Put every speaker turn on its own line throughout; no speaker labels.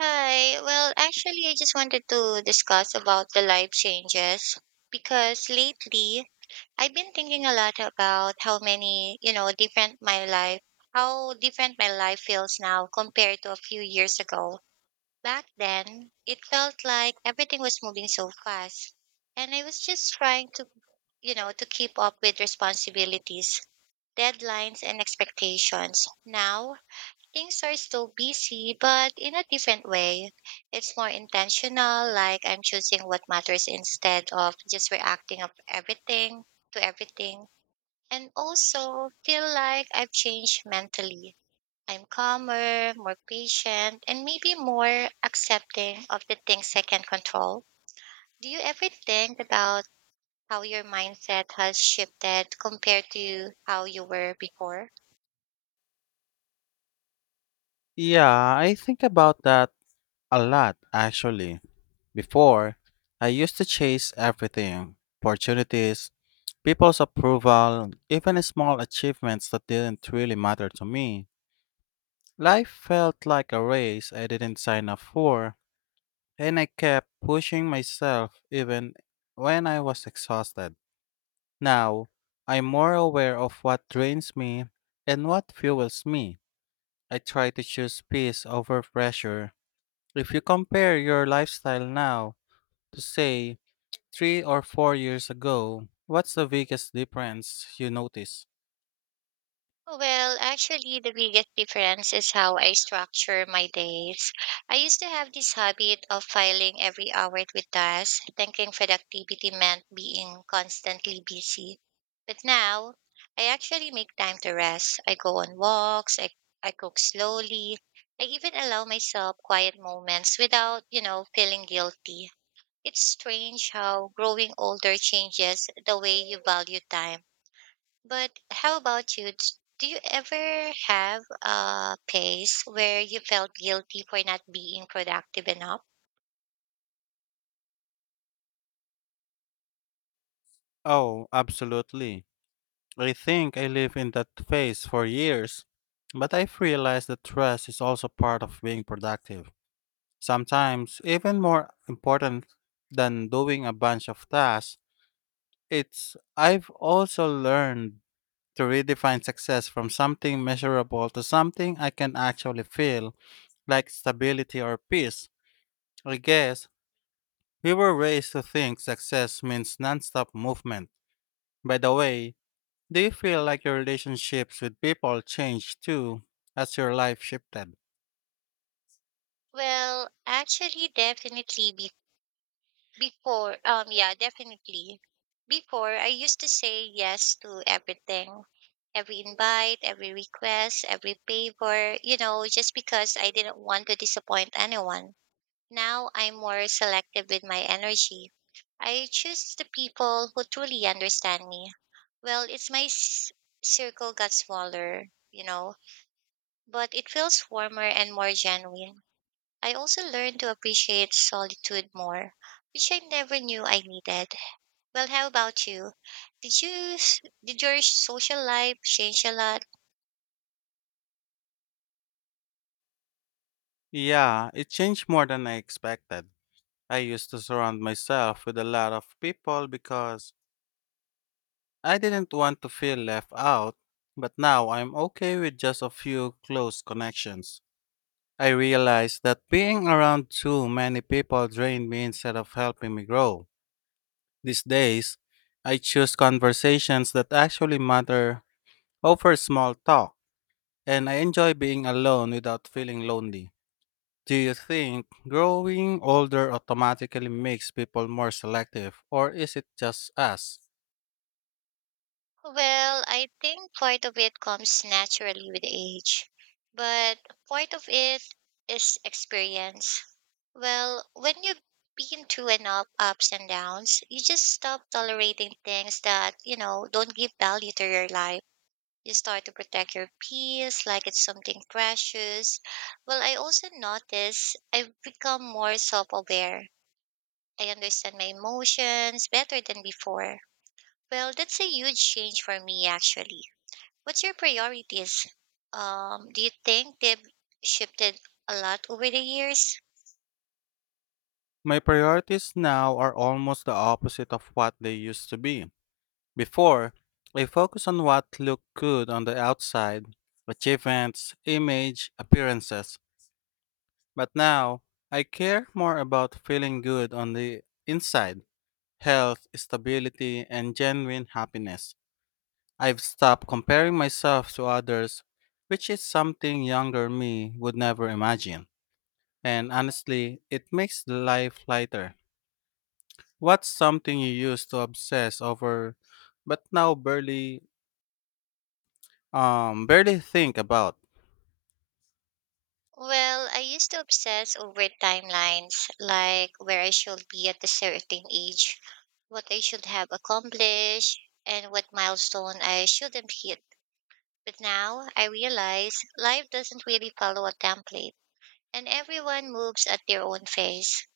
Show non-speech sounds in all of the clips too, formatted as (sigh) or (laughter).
Hi. I just wanted to discuss about the life changes because lately I've been thinking a lot about how different my life feels now compared to a few years ago. Back then, it felt like everything was moving so fast, and I was just trying to keep up with responsibilities, deadlines, and expectations. Now, things are still busy, but in a different way. It's more intentional, like I'm choosing what matters instead of just reacting of everything to everything. And also feel like I've changed mentally. I'm calmer, more patient, and maybe more accepting of the things I can control. Do you ever think about how your mindset has shifted compared to how you were before?
Yeah, I think about that a lot, actually. Before, I used to chase everything, opportunities, people's approval, even small achievements that didn't really matter to me. Life felt like a race I didn't sign up for, and I kept pushing myself even when I was exhausted. Now, I'm more aware of what drains me and what fuels me. I try to choose peace over pressure. If you compare your lifestyle now to, say, 3 or 4 years ago, what's the biggest difference you notice?
The biggest difference is how I structure my days. I used to have this habit of filing every hour with tasks, thinking productivity meant being constantly busy. But now, I actually make time to rest. I go on walks, I cook slowly, I even allow myself quiet moments without feeling guilty. It's strange how growing older changes the way you value time, but how about you? Do you ever have a phase where you felt guilty for not being productive enough?
Oh, absolutely. I think I lived in that phase for years, but I've realized that trust is also part of being productive. Sometimes, even more important than doing a bunch of tasks, it's, I've also learned to redefine success from something measurable to something I can actually feel, like stability or peace. I guess we were raised to think success means nonstop movement. By the way, do you feel like your relationships with people changed too as your life shifted?
Well, actually, definitely be- before, yeah, Definitely. Before, I used to say yes to everything, every invite, every request, every favor, just because I didn't want to disappoint anyone. Now I'm more selective with my energy. I choose the people who truly understand me. Well, it's my s- circle got smaller, you know, but it feels warmer and more genuine. I also learned to appreciate solitude more, which I never knew I needed. Well, how about you? Did you did your social life change a lot?
Yeah, it changed more than I expected. I used to surround myself with a lot of people because I didn't want to feel left out, but now I'm okay with just a few close connections. I realized that being around too many people drained me instead of helping me grow. These days, I choose conversations that actually matter over small talk, and I enjoy being alone without feeling lonely. Do you think growing older automatically makes people more selective, or is it just us?
Well, I think part of it comes naturally with age, but part of it is experience. Well, when you've been through enough ups and downs, you just stop tolerating things that, you know, don't give value to your life. You start to protect your peace like it's something precious. Well, I also notice I've become more self aware. I understand my emotions better than before. Well, that's a huge change for me, actually. What's your priorities? Do you think they've shifted a lot over the years?
My priorities now are almost the opposite of what they used to be. Before, I focused on what looked good on the outside: achievements, image, appearances. But now, I care more about feeling good on the inside: health, stability, and genuine happiness. I've stopped comparing myself to others, which is something younger me would never imagine. And honestly, it makes life lighter. What's something you used to obsess over but now barely, barely think about?
Well, I used to obsess over timelines, like where I should be at a certain age, what I should have accomplished, and what milestone I shouldn't hit. But now I realize life doesn't really follow a template, and everyone moves at their own pace.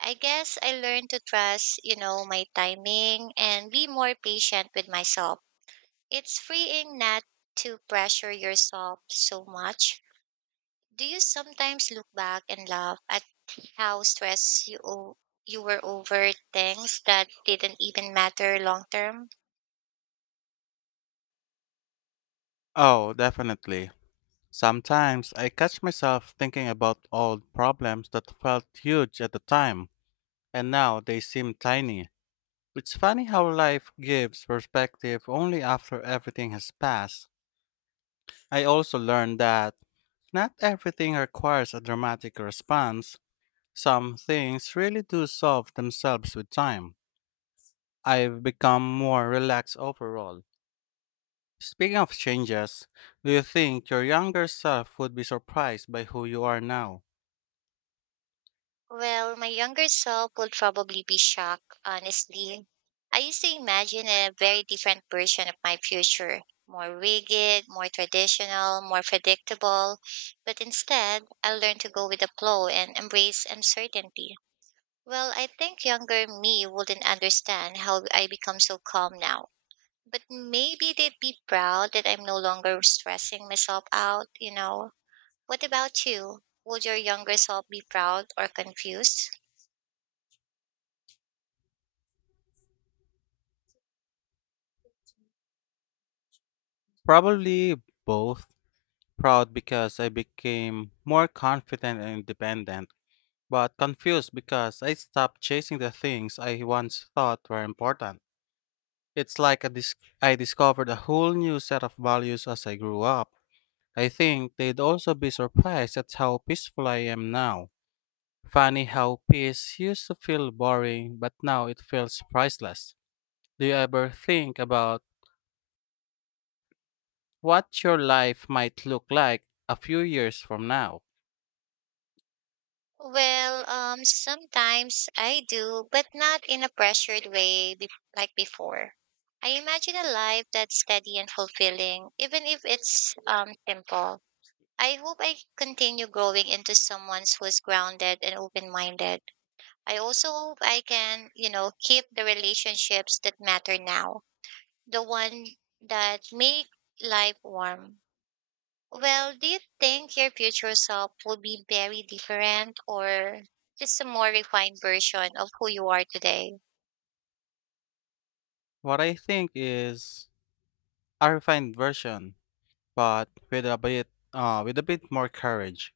I guess I learned to trust, you know, my timing and be more patient with myself. It's freeing not to pressure yourself so much. Do you sometimes look back and laugh at how stressed you o- you were over things that didn't even matter long term?
Oh, definitely. Sometimes I catch myself thinking about old problems that felt huge at the time, and now they seem tiny. It's funny how life gives perspective only after everything has passed. I also learned that not everything requires a dramatic response. Some things really do solve themselves with time. I've become more relaxed overall. Speaking of changes, do you think your younger self would be surprised by who you are now?
Well, my younger self would probably be shocked, honestly. I used to imagine a very different version of my future, more rigid, more traditional, more predictable, but instead, I learned to go with the flow and embrace uncertainty. Well, I think younger me wouldn't understand how I become so calm now, but maybe they'd be proud that I'm no longer stressing myself out, you know. What about you? Would your younger self be proud or confused?
Probably both. Proud because I became more confident and independent, but confused because I stopped chasing the things I once thought were important. It's like I discovered a whole new set of values as I grew up. I think they'd also be surprised at how peaceful I am now. Funny how peace used to feel boring, but now it feels priceless. Do you ever think about what your life might look like a few years from now?
Sometimes I do, but not in a pressured way, like before. I imagine a life that's steady and fulfilling, even if it's simple. I hope I continue growing into someone who's grounded and open minded. I also hope I can, you know, keep the relationships that matter now, the one that make life warm. Well, do you think your future self will be very different or just a more refined version of who you are today?
What I think is a refined version, but with a bit, with a bit more courage.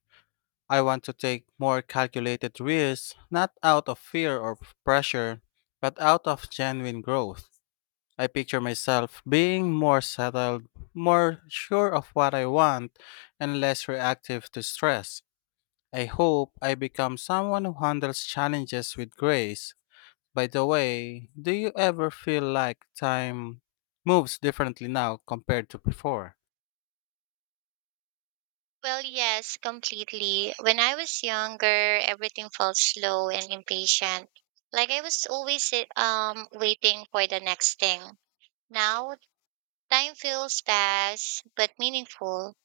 I want to take more calculated risks, not out of fear or pressure, but out of genuine growth. I picture myself being more settled, more sure of what I want, and less reactive to stress. I hope I become someone who handles challenges with grace. By the way, do you ever feel like time moves differently now compared to before?
Well, yes, completely. When I was younger, everything felt slow and impatient. Like I was always waiting for the next thing. Now, time feels fast but meaningful.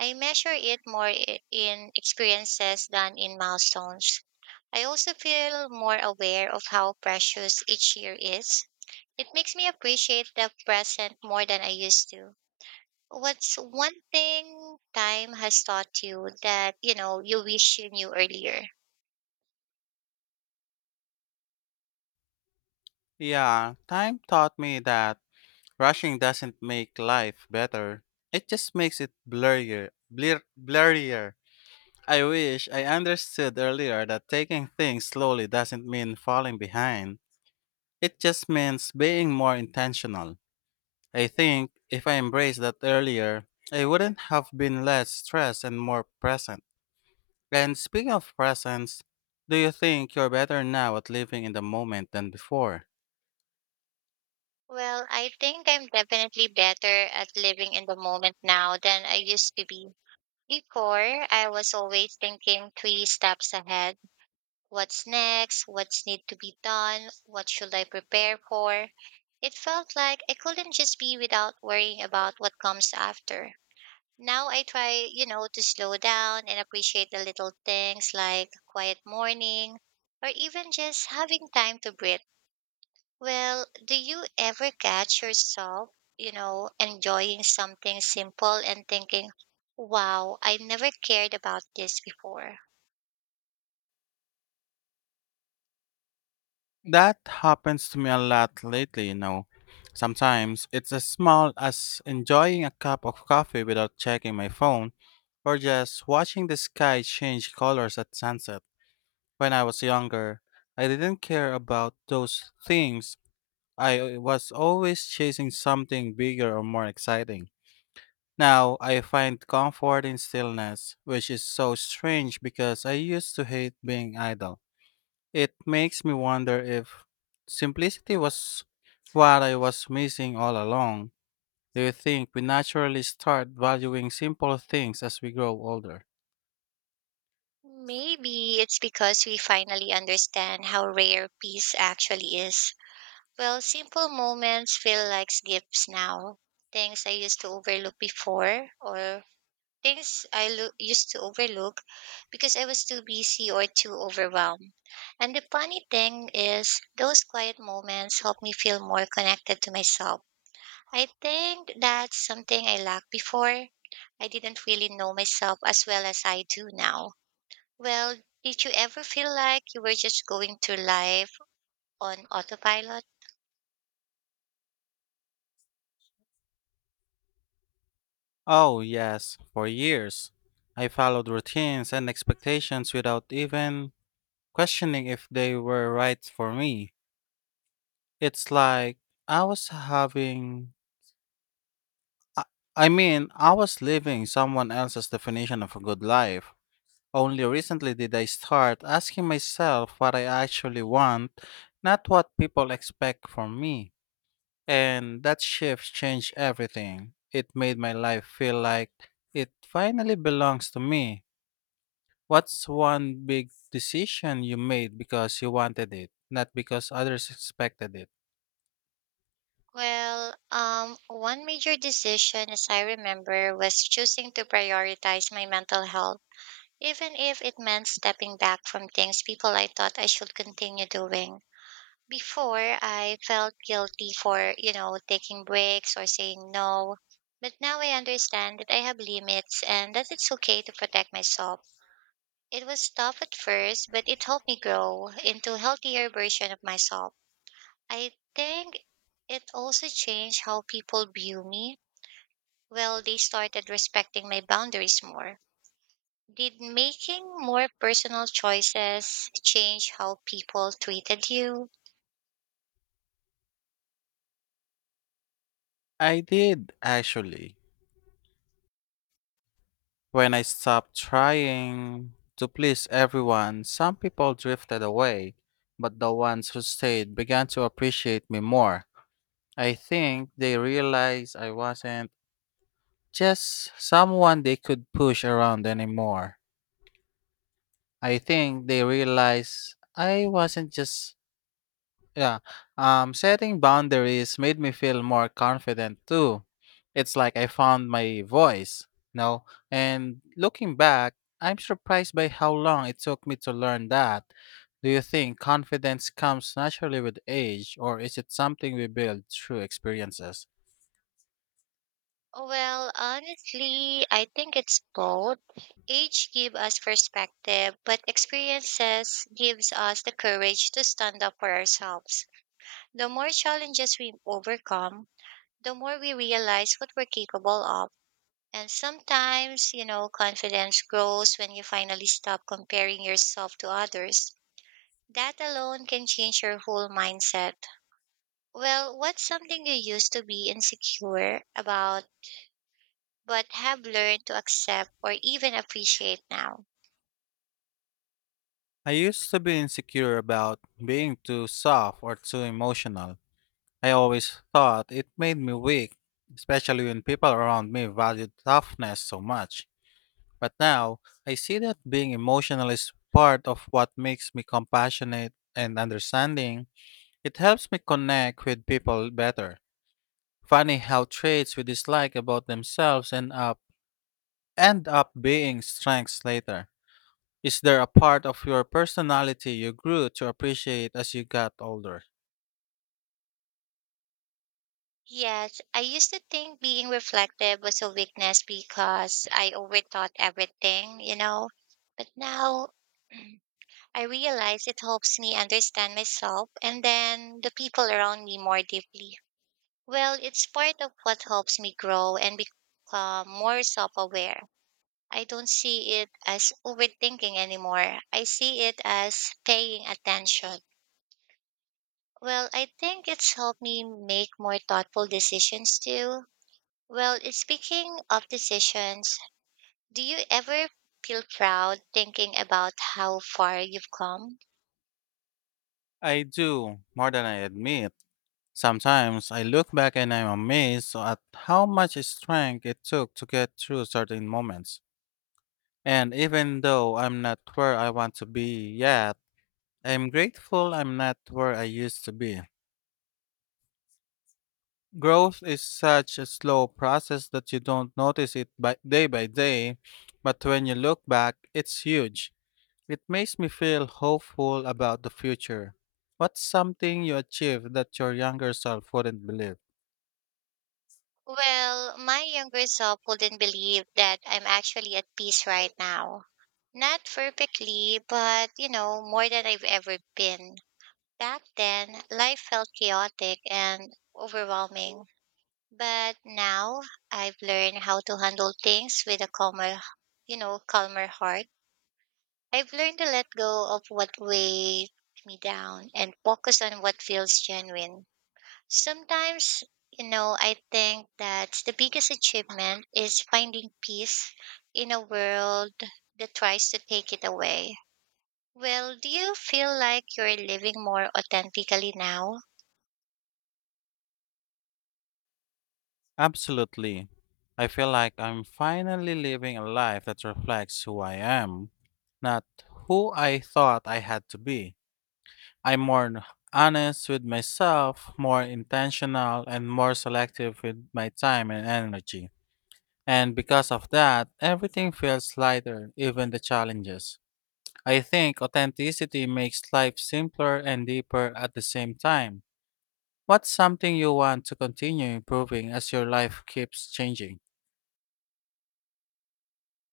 I measure it more in experiences than in milestones. I also feel more aware of how precious each year is. It makes me appreciate the present more than I used to. What's one thing time has taught you that, you know, you wish you knew earlier?
Yeah, time taught me that rushing doesn't make life better. It just makes it blurrier, blurrier. I wish I understood earlier that taking things slowly doesn't mean falling behind. It just means being more intentional. I think if I embraced that earlier, I wouldn't have been less stressed and more present. And speaking of presence, do you think you're better now at living in the moment than before?
Well, I think I'm definitely better at living in the moment now than I used to be. Before, I was always thinking three steps ahead. What's next? What's need to be done? What should I prepare for? It felt like I couldn't just be without worrying about what comes after. Now I try, you know, to slow down and appreciate the little things like a quiet morning or even just having time to breathe. Well, do you ever catch yourself, you know, enjoying something simple and thinking, wow, I never cared about this before?
That happens to me a lot lately, you know. Sometimes it's as small as enjoying a cup of coffee without checking my phone or just watching the sky change colors at sunset. When I was younger, I didn't care about those things. I was always chasing something bigger or more exciting. Now I find comfort in stillness, which is so strange because I used to hate being idle. It makes me wonder if simplicity was what I was missing all along. Do you think we naturally start valuing simple things as we grow older?
Maybe it's because we finally understand how rare peace actually is. Well, simple moments feel like gifts now. Things I used to overlook before, or used to overlook because I was too busy or too overwhelmed. And the funny thing is, those quiet moments help me feel more connected to myself. I think that's something I lacked before. I didn't really know myself as well as I do now. Well, did you ever feel like you were just going through life on autopilot?
Oh, yes, for years. I followed routines and expectations without even questioning if they were right for me. It's like I was having, I, I mean, I was living someone else's definition of a good life. Only recently did I start asking myself what I actually want, not what people expect from me. And that shift changed everything. It made my life feel like it finally belongs to me. What's one big decision you made because you wanted it, not because others expected it?
One major decision, as I remember, was choosing to prioritize my mental health, even if it meant stepping back from things people I thought I should continue doing. Before, I felt guilty for, you know, taking breaks or saying no. But now I understand that I have limits and that it's okay to protect myself. It was tough at first, but it helped me grow into a healthier version of myself. I think it also changed how people view me. Well, they started respecting my boundaries more. Did making more personal choices change how people treated you?
I did, actually. When I stopped trying to please everyone, some people drifted away, but the ones who stayed began to appreciate me more. I think they realized I wasn't just someone they could push around anymore. I think they realized I wasn't just Yeah. Setting boundaries made me feel more confident too. It's like I found my voice, you know? And looking back, I'm surprised by how long it took me to learn that. Do you think confidence comes naturally with age, or is it something we build through experiences?
Well, honestly, I think it's both. Age gives us perspective, but experiences gives us the courage to stand up for ourselves. The more challenges we overcome, the more we realize what we're capable of. And sometimes, you know, confidence grows when you finally stop comparing yourself to others. That alone can change your whole mindset. Well, what's something you used to be insecure about but have learned to accept or even appreciate now?
I used to be insecure about being too soft or too emotional. I always thought it made me weak, especially when people around me valued toughness so much. But now, I see that being emotional is part of what makes me compassionate and understanding. It helps me connect with people better. Funny how traits we dislike about themselves end up being strengths later. Is there a part of your personality you grew to appreciate as you got older?
Yes, I used to think being reflective was a weakness because I overthought everything, you know. But now (clears throat) I realize it helps me understand myself and then the people around me more deeply. Well, it's part of what helps me grow and become more self aware. I don't see it as overthinking anymore. I see it as paying attention. Well, I think it's helped me make more thoughtful decisions too. Well, speaking of decisions, do you ever feel proud thinking about how far you've come?
I do, more than I admit. Sometimes I look back and I'm amazed at how much strength it took to get through certain moments. And even though I'm not where I want to be yet, I'm grateful I'm not where I used to be. Growth is such a slow process that you don't notice it by day, but when you look back, it's huge. It makes me feel hopeful about the future. What's something you achieved that your younger self wouldn't believe?
Well, my younger self wouldn't believe that I'm actually at peace right now. Not perfectly, but you know, more than I've ever been. Back then, life felt chaotic and overwhelming. But now I've learned how to handle things with a calmer, you know, calmer heart. I've learned to let go of what weighed me down and focus on what feels genuine. Sometimes, you know, I think that the biggest achievement is finding peace in a world that tries to take it away. Well, do you feel like you're living more authentically now?
Absolutely. I feel like I'm finally living a life that reflects who I am, not who I thought I had to be. I'm more honest with myself, more intentional, and more selective with my time and energy. And because of that, everything feels lighter, even the challenges. I think authenticity makes life simpler and deeper at the same time. What's something you want to continue improving as your life keeps changing?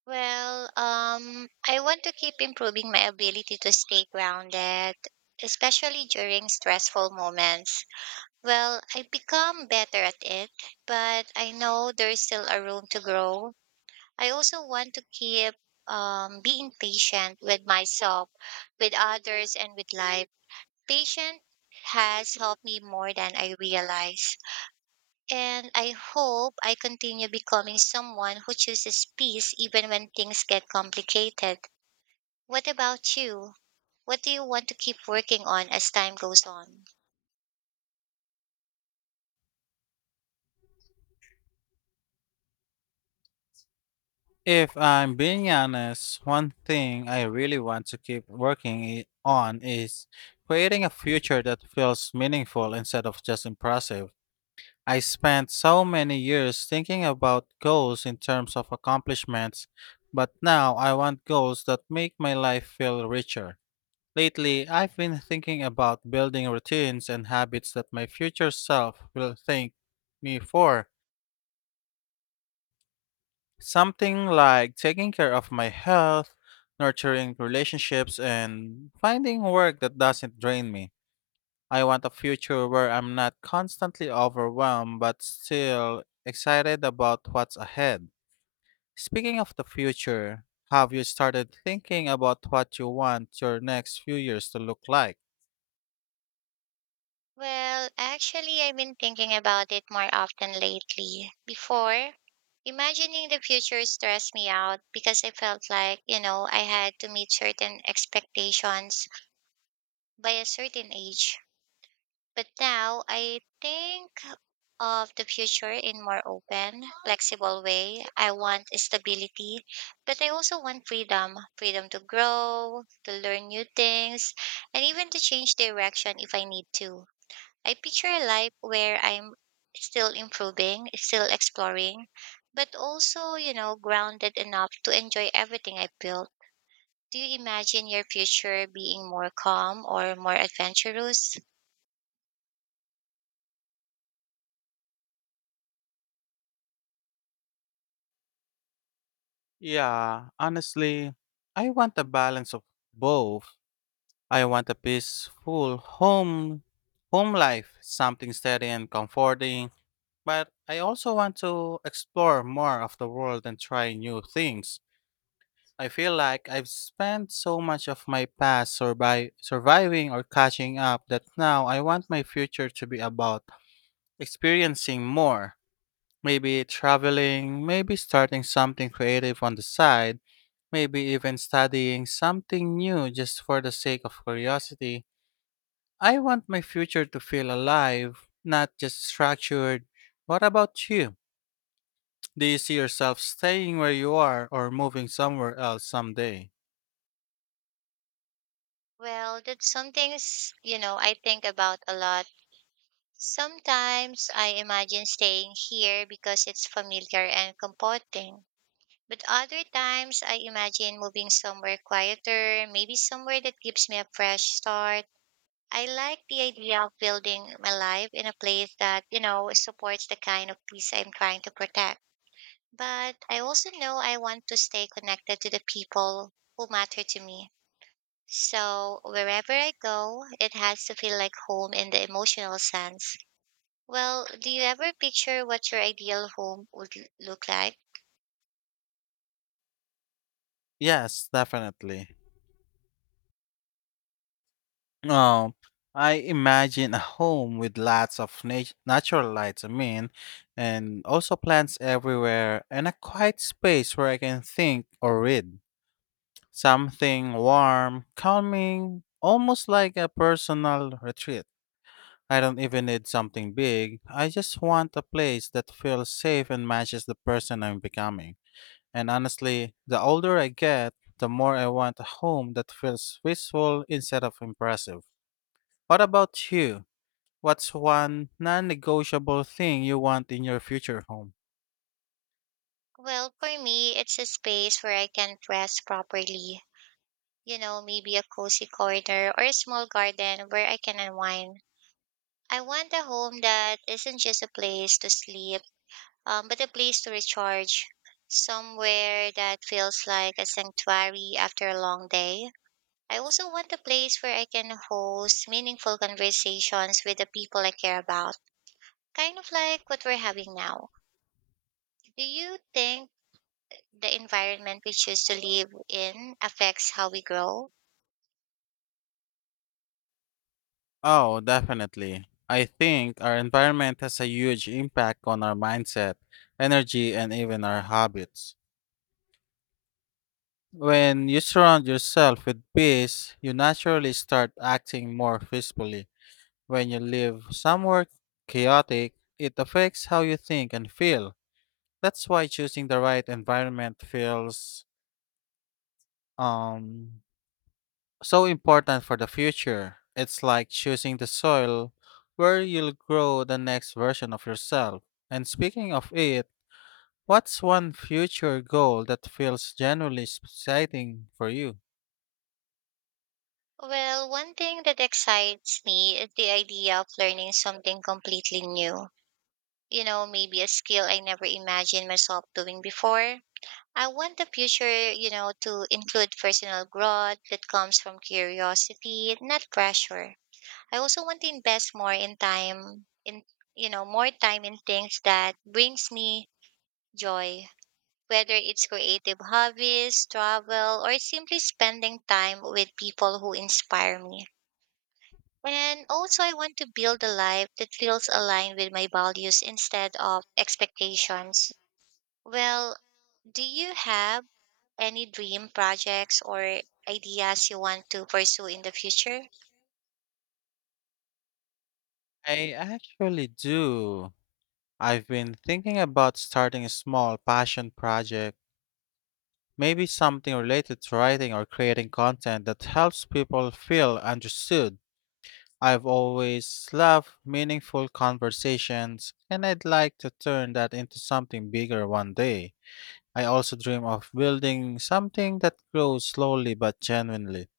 I want to keep improving my ability to stay grounded, especially during stressful moments. Well, I become better at it, but I know there's still a room to grow. I also want to keep being patient with myself, with others, and with life. Patient has helped me more than I realize. And I hope I continue becoming someone who chooses peace even when things get complicated. What about you? What do you want to keep working on as time goes on?
If I'm being honest, one thing I really want to keep working on is creating a future that feels meaningful instead of just impressive. I spent so many years thinking about goals in terms of accomplishments, but now I want goals that make my life feel richer. Lately, I've been thinking about building routines and habits that my future self will thank me for. Something like taking care of my health, nurturing relationships, and finding work that doesn't drain me. I want a future where I'm not constantly overwhelmed but still excited about what's ahead. Speaking of the future, have you started thinking about what you want your next few years to look like?
I've been thinking about it more often lately. Before, imagining the future stressed me out because I felt like, you know, I had to meet certain expectations by a certain age. But now I think of the future in more open, flexible way. I want stability, but I also want freedom, freedom to grow, to learn new things, and even to change direction if I need to. I picture a life where I'm still improving, still exploring, but also, you know, grounded enough to enjoy everything I built. Do you imagine your future being more calm or more adventurous?
Yeah, honestly, I want a balance of both. I want a peaceful home life, something steady and comforting, but I also want to explore more of the world and try new things. I feel like I've spent so much of my past surviving or catching up that now I want my future to be about experiencing more. Maybe traveling, maybe starting something creative on the side, maybe even studying something new just for the sake of curiosity. I want my future to feel alive, not just structured. What about you? Do you see yourself staying where you are or moving somewhere else someday?
Well, that's some things, you know, I think about a lot. Sometimes I imagine staying here because it's familiar and comforting. But other times I imagine moving somewhere quieter, maybe somewhere that gives me a fresh start. I like the idea of building my life in a place that, you know, supports the kind of peace I'm trying to protect. But I also know I want to stay connected to the people who matter to me. So wherever I go, it has to feel like home in the emotional sense. Well, do you ever picture what your ideal home would look like?
Yes, definitely. Um, I imagine a home with lots of natural lights, I mean, and also plants everywhere, and a quiet space where I can think or read. Something warm, calming, almost like a personal retreat. I don't even need something big. I just want a place that feels safe and matches the person I'm becoming. And honestly, the older I get, the more I want a home that feels peaceful instead of impressive. What about you? What's one non negotiable thing you want in your future home?
Well, for me, it's a space where I can rest properly. You know, maybe a cozy corner or a small garden where I can unwind. I want a home that isn't just a place to sleep, but a place to recharge. Somewhere that feels like a sanctuary after a long day. I also want a place where I can host meaningful conversations with the people I care about, kind of like what we're having now. Do you think the environment we choose to live in affects how we grow?
Oh, definitely. I think our environment has a huge impact on our mindset, energy, and even our habits. When you surround yourself with peace, you naturally start acting more peacefully. When you live somewhere chaotic, it affects how you think and feel. That's why choosing the right environment feels um so important for the future. It's like choosing the soil where you'll grow the next version of yourself. And speaking of it, what's one future goal that feels genuinely exciting for you?
Well, one thing that excites me is the idea of learning something completely new, maybe a skill I never imagined myself doing before. I want the future, to include personal growth that comes from curiosity, not pressure. I also want to invest more in time in, more time in things that brings me joy, whether it's creative hobbies, travel, or simply spending time with people who inspire me. And also, I want to build a life that feels aligned with my values instead of expectations. Well, do you have any dream projects or ideas you want to pursue in the future?
I actually do. I've been thinking about starting a small passion project, maybe something related to writing or creating content that helps people feel understood. I've always loved meaningful conversations, and I'd like to turn that into something bigger one day. I also dream of building something that grows slowly but genuinely.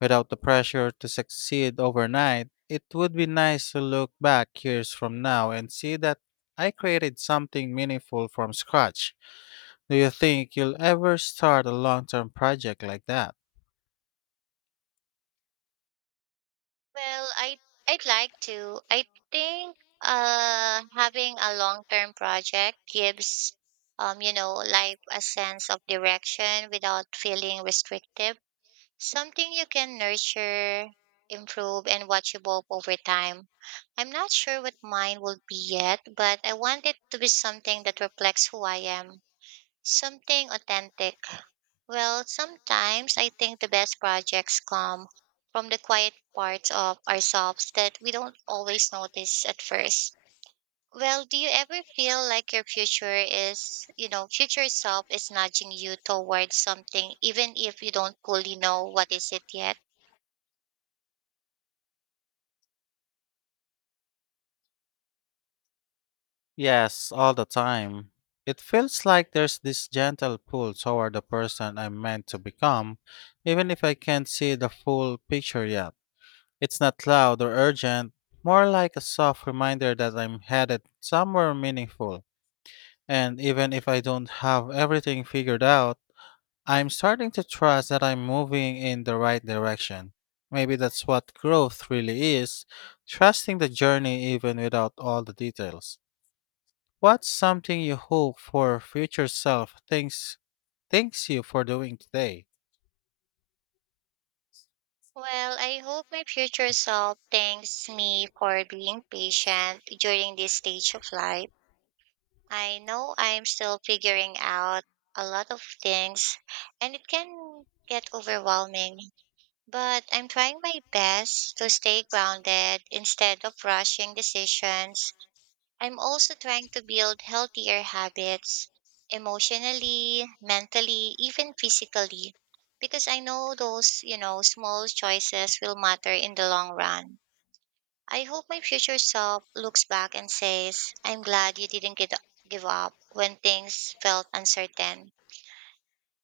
Without the pressure to succeed overnight, it would be nice to look back years from now and see that I created something meaningful from scratch. Do you think you'll ever start a long term project like that?
Well, I'd like to. I think having a long-term project gives, life a sense of direction without feeling restrictive. Something you can nurture, improve and watch evolve over time. I'm not sure what mine will be yet, but I want it to be something that reflects who I am. Something authentic. Well, sometimes I think the best projects come from the quiet parts of ourselves that we don't always notice at first. Well, do you ever feel like your future self is nudging you towards something, even if you don't fully know what is it yet?
Yes, all the time. It feels like there's this gentle pull toward the person I'm meant to become, even if I can't see the full picture yet. It's not loud or urgent, more like a soft reminder that I'm headed somewhere meaningful. And even if I don't have everything figured out, I'm starting to trust that I'm moving in the right direction. Maybe that's what growth really is, trusting the journey even without all the details. What's something you hope for future self thinks thanks you for doing today?
Well, I hope my future self thanks me for being patient during this stage of life. I know I'm still figuring out a lot of things and it can get overwhelming, but I'm trying my best to stay grounded instead of rushing decisions. I'm also trying to build healthier habits emotionally, mentally, even physically, because I know those, small choices will matter in the long run. I hope my future self looks back and says, I'm glad you didn't get, give up when things felt uncertain.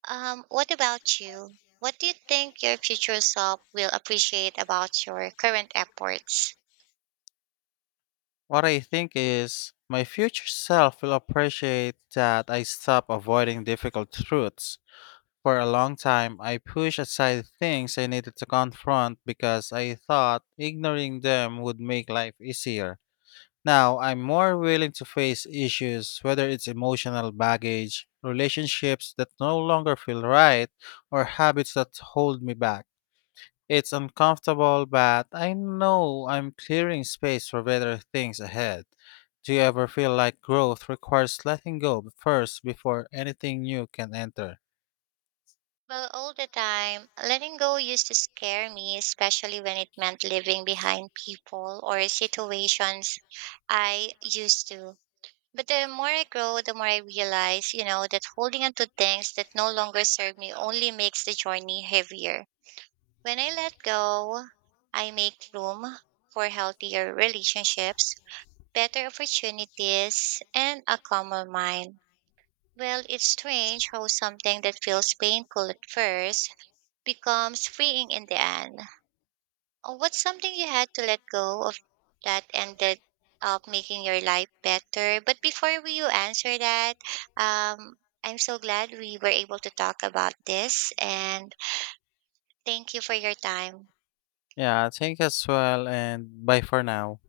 What about you? What do you think your future self will appreciate about your current efforts?
What I think is my future self will appreciate that I stop avoiding difficult truths. For a long time, I pushed aside things I needed to confront because I thought ignoring them would make life easier. Now, I'm more willing to face issues, whether it's emotional baggage, relationships that no longer feel right, or habits that hold me back. It's uncomfortable, but I know I'm clearing space for better things ahead. Do you ever feel like growth requires letting go first before anything new can enter?
Well, all the time, letting go used to scare me, especially when it meant leaving behind people or situations I used to. But the more I grow, the more I realize, that holding on to things that no longer serve me only makes the journey heavier. When I let go, I make room for healthier relationships, better opportunities, and a calmer mind. Well, it's strange how something that feels painful at first becomes freeing in the end. What's something you had to let go of that ended up making your life better? But before you answer that, um, I'm so glad we were able to talk about this and thank you for your time.
Yeah, thank you as well, and bye for now.